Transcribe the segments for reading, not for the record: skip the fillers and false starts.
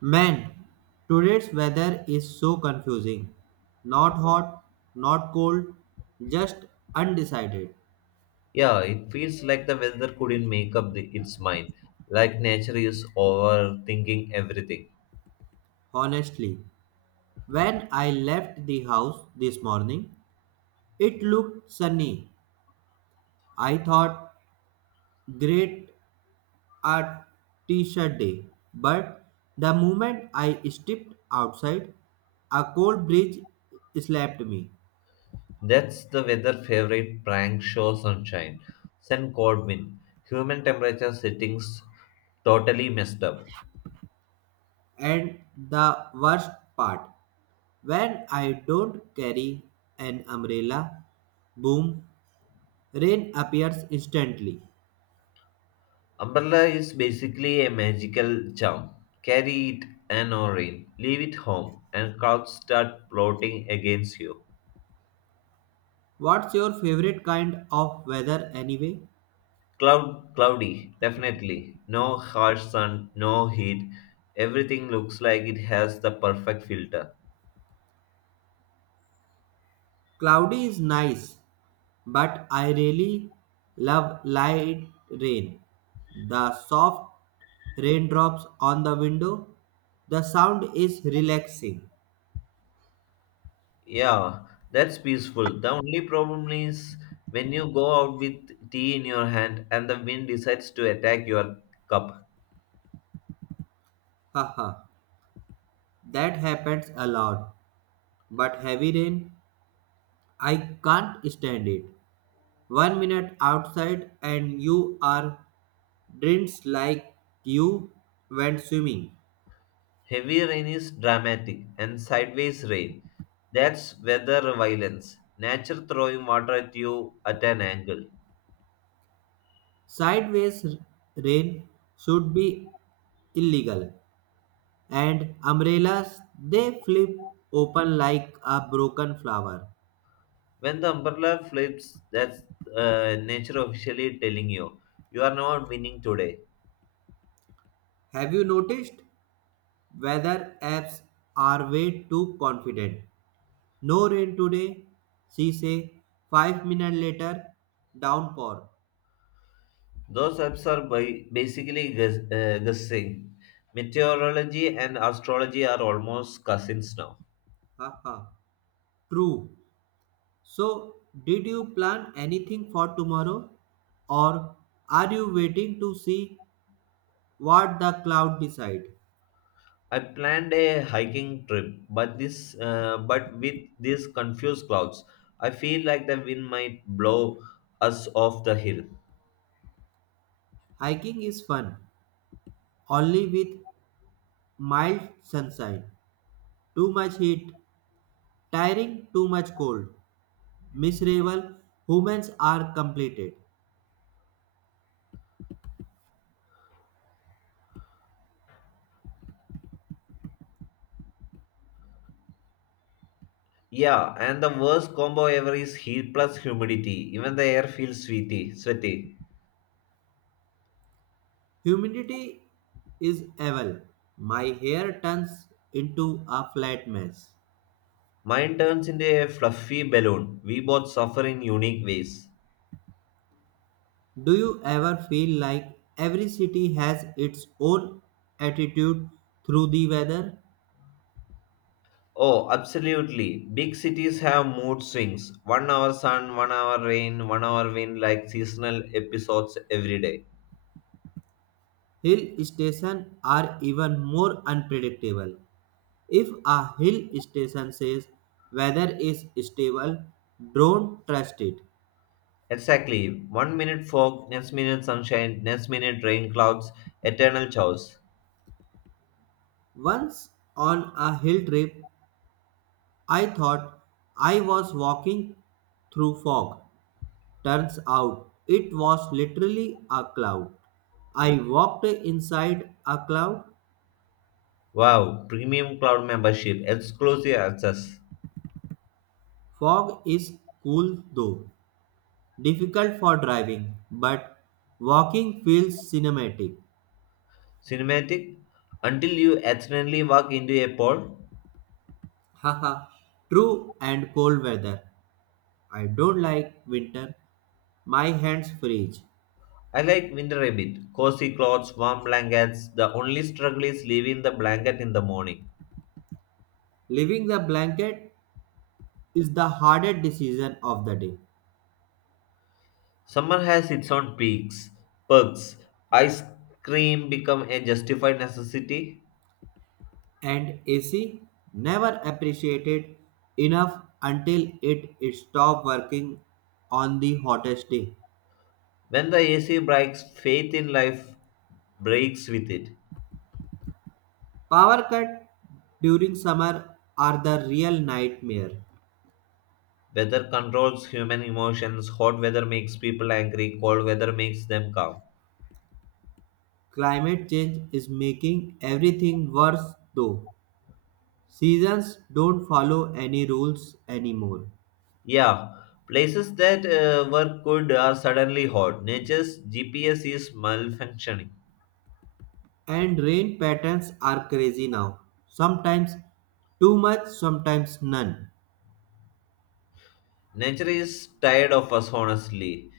Man, today's weather is so confusing. Not hot, not cold, just undecided. Yeah, it feels like the weather couldn't make up its mind, like nature is overthinking everything. Honestly, when I left the house this morning, it looked sunny. I thought, great, a t shirt day. But the moment I stepped outside, a cold breeze slapped me. That's the weather favorite prank show sunshine. Send cold wind. Human temperature settings totally messed up. And the worst part, when I don't carry an umbrella, boom, rain appears instantly. Umbrella is basically a magical charm. Carry it and rain. Leave it home and clouds start plotting against you. What's your favorite kind of weather anyway? Cloudy, definitely. No harsh sun, no heat. Everything looks like it has the perfect filter. Cloudy is nice, but I really love light rain. The soft raindrops on the window, the sound is relaxing. Yeah, that's peaceful. The only problem is when you go out with tea in your hand and the wind decides to attack your cup. Haha, that happens a lot. But heavy rain, I can't stand it. One minute outside and you are drenched like you went swimming. Heavy rain is dramatic and sideways rain. That's weather violence. Nature throwing water at you at an angle. Sideways rain should be illegal. And umbrellas, they flip open like a broken flower. When the umbrella flips, that's nature officially telling you, you are not winning today. Have you noticed? Weather apps are way too confident. No rain today, she say. 5 minutes later, downpour. Those apps are by basically guessing. Meteorology and astrology are almost cousins now. Haha. True. So, did you plan anything for tomorrow or are you waiting to see what the cloud decide? I planned a hiking trip, but with these confused clouds, I feel like the wind might blow us off the hill. Hiking is fun only with mild sunshine. Too much heat, tiring, too much cold. Miserable humans are completed. Yeah, and the worst combo ever is heat plus humidity. Even the air feels sweaty. Humidity is evil. My hair turns into a flat mess. Mine turns into a fluffy balloon. We both suffer in unique ways. Do you ever feel like every city has its own attitude through the weather? Oh, absolutely. Big cities have mood swings. One hour sun, one hour rain, one hour wind, like seasonal episodes every day. Hill stations are even more unpredictable. If a hill station says weather is stable, don't trust it. Exactly. One minute fog, next minute sunshine, next minute rain clouds, eternal chaos. Once on a hill trip, I thought I was walking through fog. Turns out it was literally a cloud. I walked inside a cloud. Wow, premium cloud membership, exclusive access. Fog is cool though, difficult for driving, but walking feels cinematic. Cinematic? Until you accidentally walk into a pole? Haha, true and cold weather. I don't like winter. My hands freeze. I like winter a bit. Cozy clothes, warm blankets. The only struggle is leaving the blanket in the morning. Leaving the blanket is the hardest decision of the day. Summer has its own perks. Ice cream become a justified necessity. And AC never appreciated enough until it stopped working on the hottest day. When the AC breaks, faith in life breaks with it. Power cut during summer are the real nightmare. Weather controls human emotions. Hot weather makes people angry. Cold weather makes them calm. Climate change is making everything worse though. Seasons don't follow any rules anymore. Yeah, places that were cold are suddenly hot. Nature's GPS is malfunctioning. And rain patterns are crazy now. Sometimes too much, sometimes none. Nature is tired of us, honestly.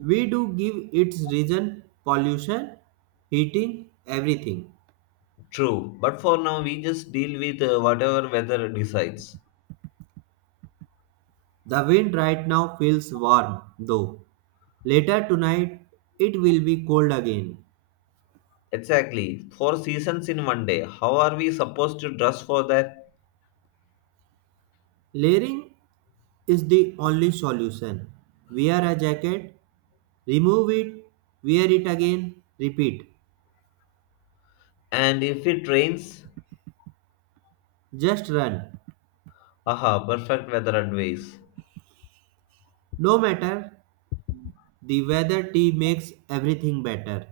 We do give its reason pollution, heating, everything. True, but for now we just deal with whatever weather decides. The wind right now feels warm though. Later tonight it will be cold again. Exactly, four seasons in one day. How are we supposed to dress for that? Layering is the only solution. Wear a jacket. Remove it, wear it again, repeat. And if it rains, Just run. aha, perfect weather advice. No matter the weather, tea makes everything better.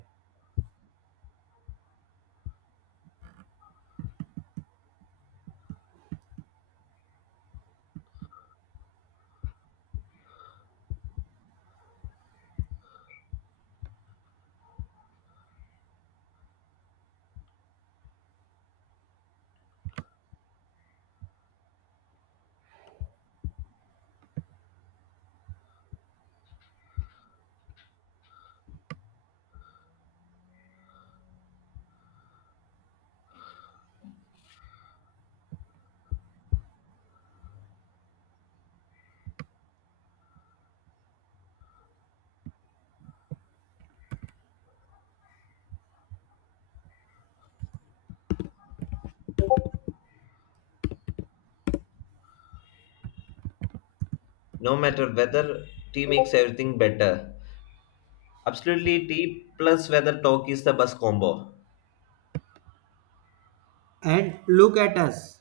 No matter weather, tea makes everything better. Absolutely, tea plus weather talk is the best combo. And look at us.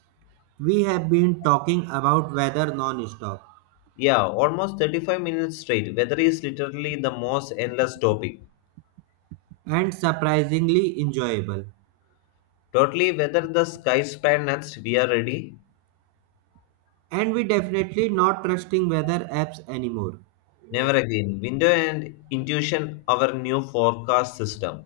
We have been talking about weather non-stop Yeah, almost 35 minutes straight. Weather is literally the most endless topic. and surprisingly enjoyable. Totally, whether the sky span next, we are ready. And we definitely not trusting weather apps anymore. Never again. Window and intuition, our new forecast system.